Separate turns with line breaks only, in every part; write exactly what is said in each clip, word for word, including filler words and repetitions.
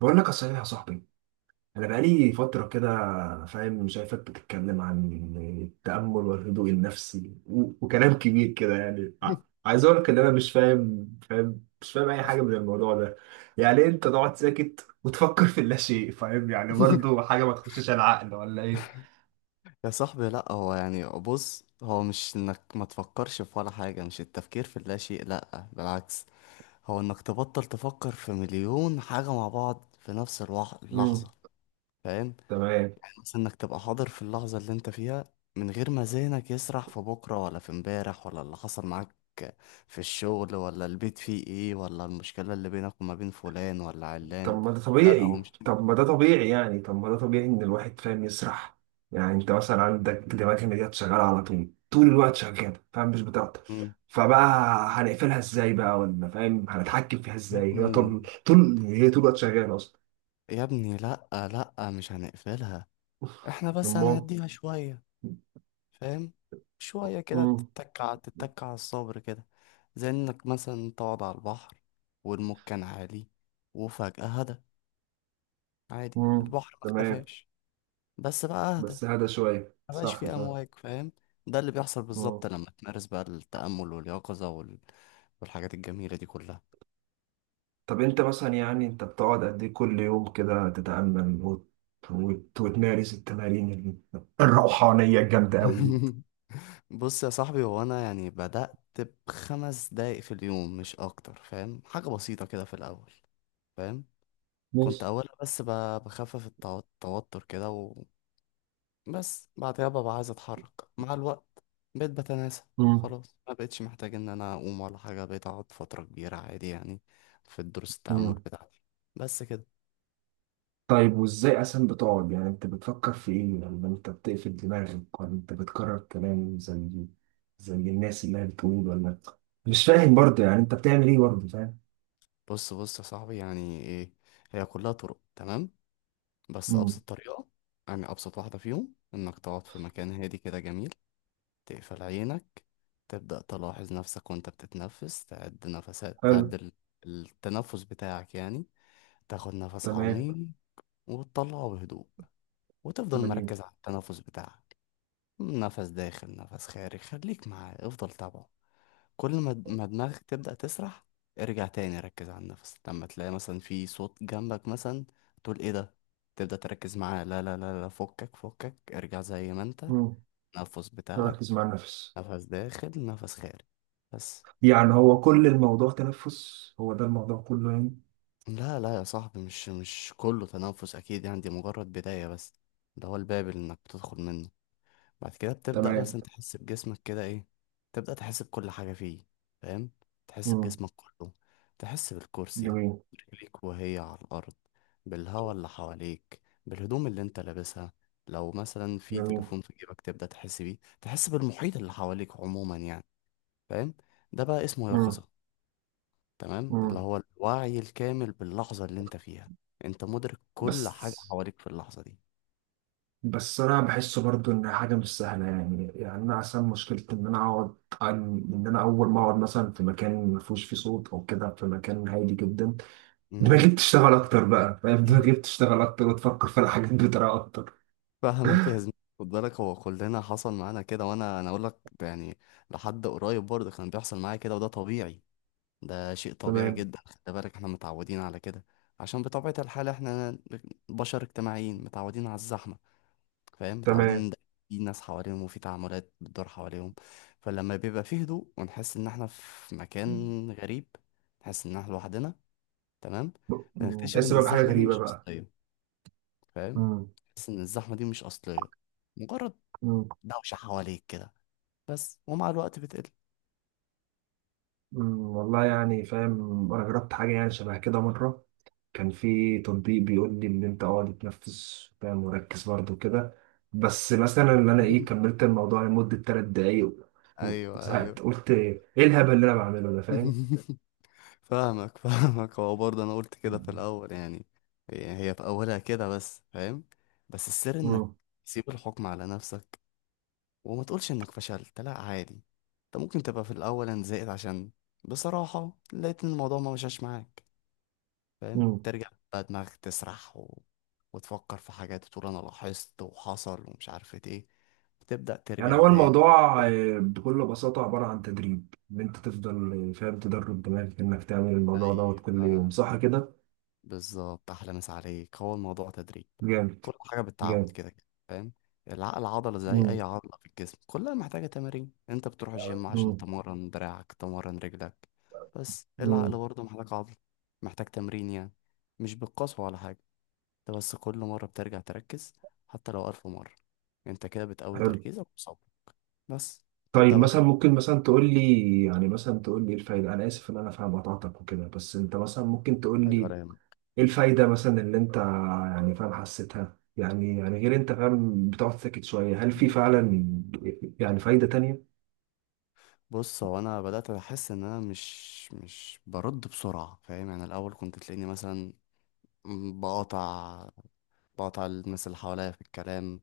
بقول لك صحيح يا صاحبي، انا بقالي فتره كده فاهم. شايفك بتتكلم عن التامل والهدوء النفسي و- وكلام كبير كده، يعني ع- عايز اقول لك ان انا مش فاهم فاهم مش فاهم اي حاجه من الموضوع ده. يعني إيه انت تقعد ساكت وتفكر في اللاشيء؟ فاهم؟ يعني برضه حاجه ما تخشش العقل ولا ايه؟
يا صاحبي، لا هو يعني بص هو مش انك ما تفكرش في ولا حاجة، مش التفكير في لا شيء، لا بالعكس. هو انك تبطل تفكر في مليون حاجة مع بعض في نفس الوح- اللحظة.
امم.
فاهم؟
تمام.
يعني مثلا انك تبقى حاضر في اللحظة اللي انت فيها، من غير ما ذهنك يسرح في بكرة ولا في امبارح ولا اللي حصل معاك في الشغل ولا البيت فيه ايه، ولا المشكلة اللي بينك وما بين فلان ولا
طب
علان.
ما ده
لا لا هو
طبيعي
مش.
طب ما ده طبيعي يعني طب ما ده طبيعي ان الواحد فاهم يسرح. يعني انت مثلا عندك دماغ المديات شغاله على طول، طول الوقت شغاله فاهم، مش بتعطل.
مم.
فبقى هنقفلها ازاي بقى؟ ولا فاهم هنتحكم فيها
يا
ازاي؟ هي
ابني،
طول طول هي طول الوقت شغاله اصلا.
يا ابني لا، لا مش هنقفلها، احنا بس
امال.
هنهديها شوية. فاهم؟ شوية كده.
امم.
تتكع تتكع على الصبر كده، زي انك مثلا تقعد على البحر والموج كان عالي وفجأة هدى. عادي،
امم.
البحر ما
تمام.
اختفاش، بس بقى اهدى،
بس هذا شويه
مبقاش
صح
فيه
فاهم.
امواج. فاهم؟ ده اللي بيحصل
مم.
بالظبط لما تمارس بقى التأمل واليقظة وال... والحاجات الجميلة دي كلها.
طب انت مثلا يعني انت بتقعد قد ايه كل يوم كده تتامل وت- وت- وتمارس التمارين ال- الروحانيه الجامده قوي دي؟
بص يا صاحبي، هو انا يعني بدأت بخمس دقايق في اليوم، مش اكتر. فاهم؟ حاجة بسيطة كده في الاول. فاهم؟ كنت
ماشي.
أولها بس ب- بخفف التو- التوتر كده، وبس بعدها ببقى عايز أتحرك. مع الوقت بقيت بتناسى،
مم.
خلاص ما بقتش محتاج إن أنا أقوم ولا حاجة، بقيت أقعد فترة كبيرة عادي يعني في دروس التأمل
مم.
بتاعتي. بس كده.
طيب وازاي اصلا بتقعد؟ يعني انت بتفكر في ايه لما انت بتقفل دماغك؟ ولا انت بتكرر كلام زي زي الناس اللي هي بتقول، ولا مش فاهم برضه؟ يعني انت بتعمل ايه برضه فاهم؟
بص بص يا صاحبي، يعني إيه؟ هي كلها طرق، تمام. بس
مم.
أبسط طريقة، يعني أبسط واحدة فيهم، إنك تقعد في مكان هادي كده جميل، تقفل عينك، تبدأ تلاحظ نفسك وأنت بتتنفس، تعد نفسات، تعد
حلو.
ال- التنفس بتاعك يعني. تاخد نفس
تمام.
عميق وتطلعه بهدوء، وتفضل
جميل.
مركز على التنفس بتاعك. نفس داخل، نفس خارج، خليك معاه، افضل تابعه. كل ما د- ما دماغك تبدأ تسرح، ارجع تاني ركز على النفس. لما تلاقي مثلا في صوت جنبك مثلا، تقول ايه ده، تبدأ تركز معاه، لا لا لا لا، فكك فكك، ارجع زي ما انت،
مم.
نفس بتاعك،
ركز مع النفس.
نفس داخل نفس خارج. بس.
يعني هو كل الموضوع تنفس، هو ده الموضوع كله يعني؟
لا لا يا صاحبي، مش مش كله تنفس اكيد يعني، دي مجرد بداية بس، ده هو الباب اللي انك بتدخل منه. بعد كده بتبدأ
تمام.
مثلا تحس بجسمك كده، ايه؟ تبدأ تحس بكل حاجة فيه. فاهم؟ تحس
مم.
بجسمك كله، تحس بالكرسي،
جميل.
رجليك وهي على الأرض، بالهواء اللي حواليك، بالهدوم اللي انت لابسها، لو مثلا في
جميل.
تليفون في جيبك تبدأ تحس بيه، تحس بالمحيط اللي حواليك عموما يعني. فاهم؟ ده بقى اسمه
مم.
يقظة، تمام، اللي
مم.
هو الوعي الكامل باللحظة اللي انت فيها، انت مدرك كل حاجة
بس
حواليك في اللحظة دي.
بس انا بحسه برضو ان حاجه مش سهله يعني، يعني انا عشان مشكلتي ان انا اقعد عن- ان انا اول ما اقعد مثلا في مكان ما فيهوش فيه صوت او كده، في مكان هادي جدا، دماغي
مم.
بتشتغل اكتر بقى فاهم؟ دماغي بتشتغل اكتر وتفكر في الحاجات بطريقه اكتر.
فاهمك يا زميلي. خد بالك، هو كلنا حصل معانا كده، وانا انا اقول لك يعني، لحد قريب برضه كان بيحصل معايا كده، وده طبيعي، ده شيء طبيعي
تمام.
جدا. خد بالك احنا متعودين على كده، عشان بطبيعة الحال احنا بشر اجتماعيين متعودين على الزحمة. فاهم؟ متعودين
تمام.
إن في ناس حواليهم وفي تعاملات بتدور حواليهم، فلما بيبقى فيه هدوء ونحس ان احنا في مكان غريب، نحس ان احنا لوحدنا، تمام.
م-
بنكتشف
تحس
ان
بقى بحاجه
الزحمة دي
غريبه
مش
بقى.
أصلية. فاهم؟
م-
نحس ان الزحمة دي مش أصلية، مجرد
م-
دوشة حواليك كده، بس ومع الوقت بتقل.
م- والله يعني فاهم انا جربت حاجه يعني شبه كده مره. كان في تطبيق بيقول لي ان انت اقعد تتنفس فاهم، مركز برضه كده. بس مثلا ان انا ايه، كملت الموضوع لمده ثلاث دقايق و-
ايوه
وزهقت.
ايوه،
قلت ايه الهبل اللي انا بعمله ده فاهم.
فاهمك. فاهمك. هو برضه انا قلت كده في
مم.
الاول يعني، يعني هي في اولها كده بس. فاهم؟ بس السر انك
مم.
تسيب الحكم على نفسك، وما تقولش انك فشلت، لا عادي. انت ممكن تبقى في الاول انا زهقت، عشان بصراحة لقيت ان الموضوع ما مشاش معاك. فاهم؟
مم.
ترجع بقى دماغك تسرح و... وتفكر في حاجات، وتقول انا لاحظت وحصل ومش عارف ايه، بتبدأ
يعني
ترجع
هو
تاني.
الموضوع آه، بكل بساطة عبارة عن تدريب، إن أنت تفضل آه، فاهم تدرب دماغك إنك تعمل الموضوع دوت كل يوم،
ايوه
صح كده؟
بالظبط، احلى مسا عليك. هو الموضوع تدريب،
جامد.
كل حاجه بالتعود
جامد.
كده كده. فاهم؟ العقل عضله زي اي
مم.
عضله في الجسم، كلها محتاجه تمارين، انت بتروح الجيم عشان
مم.
تمرن دراعك تمرن رجلك. بس
مم.
العقل برضه محتاج عضله، محتاج تمرين يعني، مش بالقسوه ولا حاجه. انت بس كل مره بترجع تركز، حتى لو الف مره، انت كده بتقوي
حلو.
تركيزك وصبرك. بس
طيب
تبدا بقى
مثلا ممكن مثلا تقول لي، يعني مثلا تقول لي ايه الفايده؟ انا اسف ان انا فاهم قطعتك وكده، بس انت مثلا ممكن تقول
تتعود
لي
ولا
ايه الفايده مثلا اللي انت يعني فاهم حسيتها، يعني يعني غير انت فاهم بتقعد ساكت شويه، هل في
يهمك.
فعلا يعني فايده تانية؟
بص، هو انا بدات احس ان انا مش مش برد بسرعه. فاهم يعني الاول كنت تلاقيني مثلا بقاطع، بقاطع الناس اللي حواليا في الكلام،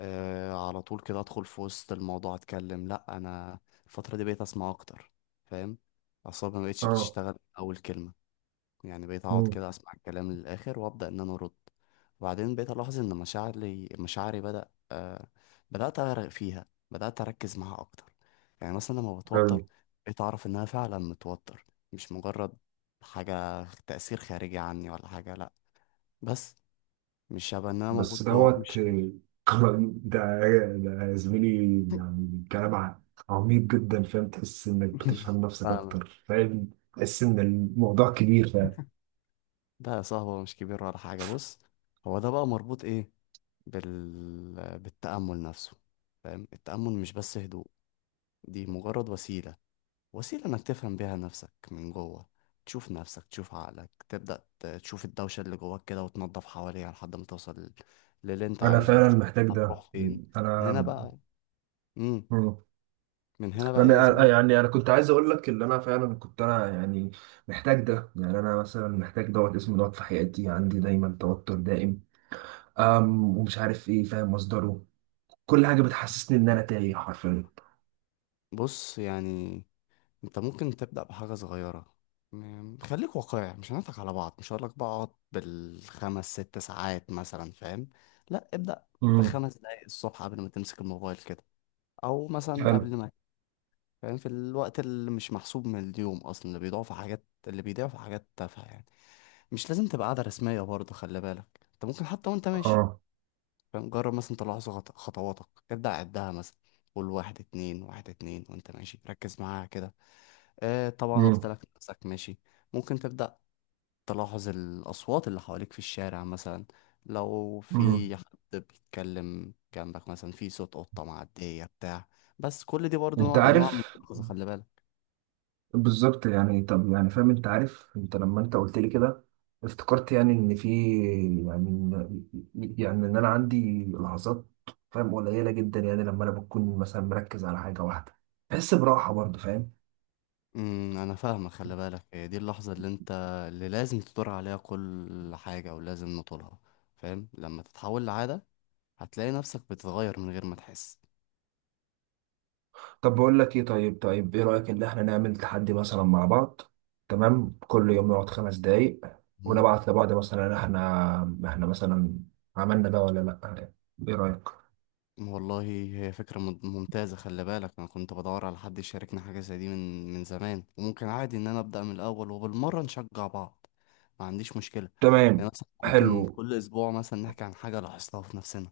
آه على طول كده ادخل في وسط الموضوع اتكلم. لا انا الفتره دي بقيت اسمع اكتر. فاهم؟ اعصابي ما بقتش
اه.
بتشتغل من اول كلمه، يعني بقيت اقعد
امم.
كده اسمع الكلام للاخر وابدا ان انا ارد. وبعدين بقيت الاحظ ان مشاعري، مشاعري بدا آه، بدات اغرق فيها، بدات اركز معاها اكتر. يعني مثلا لما
حلو.
بتوتر بقيت اعرف ان انا فعلا متوتر، مش مجرد حاجه تاثير خارجي عني ولا حاجه، لا. بس مش شبه ان انا موجود
بس
جوه مش
دوت
شايف.
كمان- ده ده يا زميلي، يعني كلام ع- عميق جدا فاهم، تحس انك بتفهم نفسك
فاهم.
اكتر فاهم، تحس ان الموضوع كبير فاهم.
ده يا صاحبي هو مش كبير ولا حاجه، بص، هو ده بقى مربوط ايه، بال... بالتامل نفسه. فاهم؟ التامل مش بس هدوء، دي مجرد وسيله، وسيلة إنك تفهم بيها نفسك من جوه، تشوف نفسك، تشوف عقلك، تبدأ ت- تشوف الدوشة اللي جواك كده وتنظف حواليها لحد ما توصل لل- للي أنت
انا
عايزه،
فعلا
تشوف
محتاج ده.
هتروح فين من هنا
انا.
بقى. مم.
مم.
من هنا بقى إيه يا
انا أنا-
زميلي؟
يعني انا كنت عايز اقول لك ان انا فعلا كنت انا يعني محتاج ده يعني، انا مثلا محتاج دوت اسمه دوت في حياتي، عندي دايما توتر دائم أم ومش عارف ايه فاهم مصدره. كل حاجه بتحسسني ان انا تايه حرفيا.
بص، يعني أنت ممكن تبدأ بحاجة صغيرة، م- خليك واقعي، مش هنضحك على بعض، مش هقولك بقى اقعد بالخمس ست ساعات مثلا. فاهم؟ لا ابدأ
امم.
بخمس دقايق الصبح قبل ما تمسك الموبايل كده، أو مثلا
حلو.
قبل ما، فاهم، في الوقت اللي مش محسوب من اليوم اصلا، اللي بيضيعوا في حاجات، اللي بيضيعوا في حاجات تافهه يعني. مش لازم تبقى قاعده رسميه برضه، خلي بالك، انت ممكن حتى وانت ماشي.
اه.
فاهم؟ جرب مثلا تلاحظ خط- خطواتك، ابدا عدها مثلا، قول واحد اتنين، واحد اتنين، وانت ماشي ركز معاها كده. آه طبعا قلت
امم.
لك نفسك ماشي. ممكن تبدا تلاحظ الاصوات اللي حواليك في الشارع مثلا، لو
امم.
في حد بيتكلم جنبك مثلا، في صوت قطه معديه بتاع. بس كل دي برضه
انت
نوع انواع من
عارف
الإنقاذ، خلي بالك.
بالظبط يعني، طب يعني فاهم انت عارف، انت لما انت قلت لي كده افتكرت يعني ان في، يعني إن- يعني ان انا عندي لحظات فاهم قليله جدا، يعني لما انا بكون مثلا مركز على حاجه واحده بحس براحه برضه فاهم.
امم انا فاهمك. خلي بالك، هي دي اللحظه اللي انت، اللي لازم تدور عليها، كل حاجه ولازم نطولها. فاهم؟ لما تتحول لعاده هتلاقي نفسك بتتغير من غير ما تحس.
طب بقول لك ايه؟ طيب، طيب ايه رايك ان احنا نعمل تحدي مثلا مع بعض؟ تمام، كل يوم نقعد خمس دقايق
مم.
ونبعت لبعض مثلا، احنا احنا مثلا عملنا ده ولا لا؟ ايه رايك؟
والله هي فكره مم- ممتازه. خلي بالك انا كنت بدور على حد يشاركني حاجه زي دي من من زمان، وممكن عادي ان انا ابدا من الاول وبالمره نشجع بعض، ما عنديش مشكله.
تمام.
يعني مثلا ممكن
حلو.
كل اسبوع مثلا نحكي عن حاجه لاحظتها في نفسنا.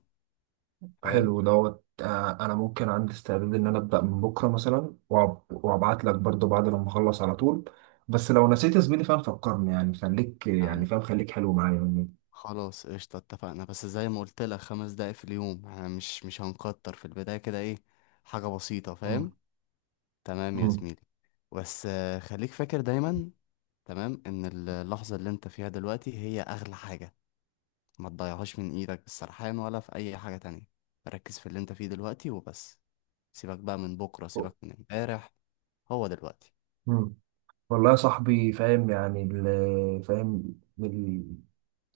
فاهم؟
حلو دوت آه، انا ممكن عندي استعداد ان انا ابدا من بكره مثلا وأب- وابعت لك برضو بعد لما اخلص على طول. بس لو نسيت يا زميلي فاهم فكرني يعني، خليك يعني
نعم.
فاهم خليك حلو معايا يعني.
خلاص قشطة، اتفقنا، بس زي ما قلت لك خمس دقايق في اليوم، احنا مش مش هنكتر في البداية كده ايه، حاجة بسيطة.
مم.
فاهم؟ تمام يا
مم.
زميلي. بس آه، خليك فاكر دايما، تمام، ان ال- اللحظة اللي انت فيها دلوقتي هي اغلى حاجة، ما تضيعهاش من ايدك بالسرحان ولا في اي حاجة تانية. ركز في اللي انت فيه دلوقتي وبس، سيبك بقى من بكرة، سيبك من امبارح، هو دلوقتي.
مم. والله يا صاحبي فاهم يعني ال- فاهم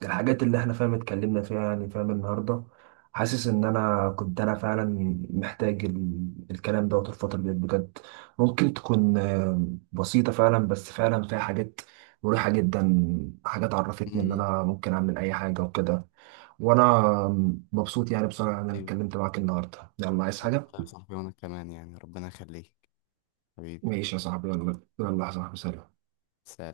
الحاجات اللي احنا فاهم اتكلمنا فيها يعني فاهم النهارده، حاسس ان انا كنت انا فعلا محتاج ال... الكلام دوت الفتره دي بجد، ممكن تكون آه، بسيطه فعلا، بس فعلا فيها حاجات مريحه جدا، حاجات عرفتني ان
امم
انا ممكن اعمل اي حاجه وكده. وانا مبسوط يعني بصراحه ان انا
ايوه
اتكلمت معاك النهارده. يلا عايز
والله
حاجه؟
يا صاحبي، وانا كمان يعني، ربنا يخليك حبيبي.
ماشي يا صاحبي، يلا يلا يا صاحبي، سلام.
سلام.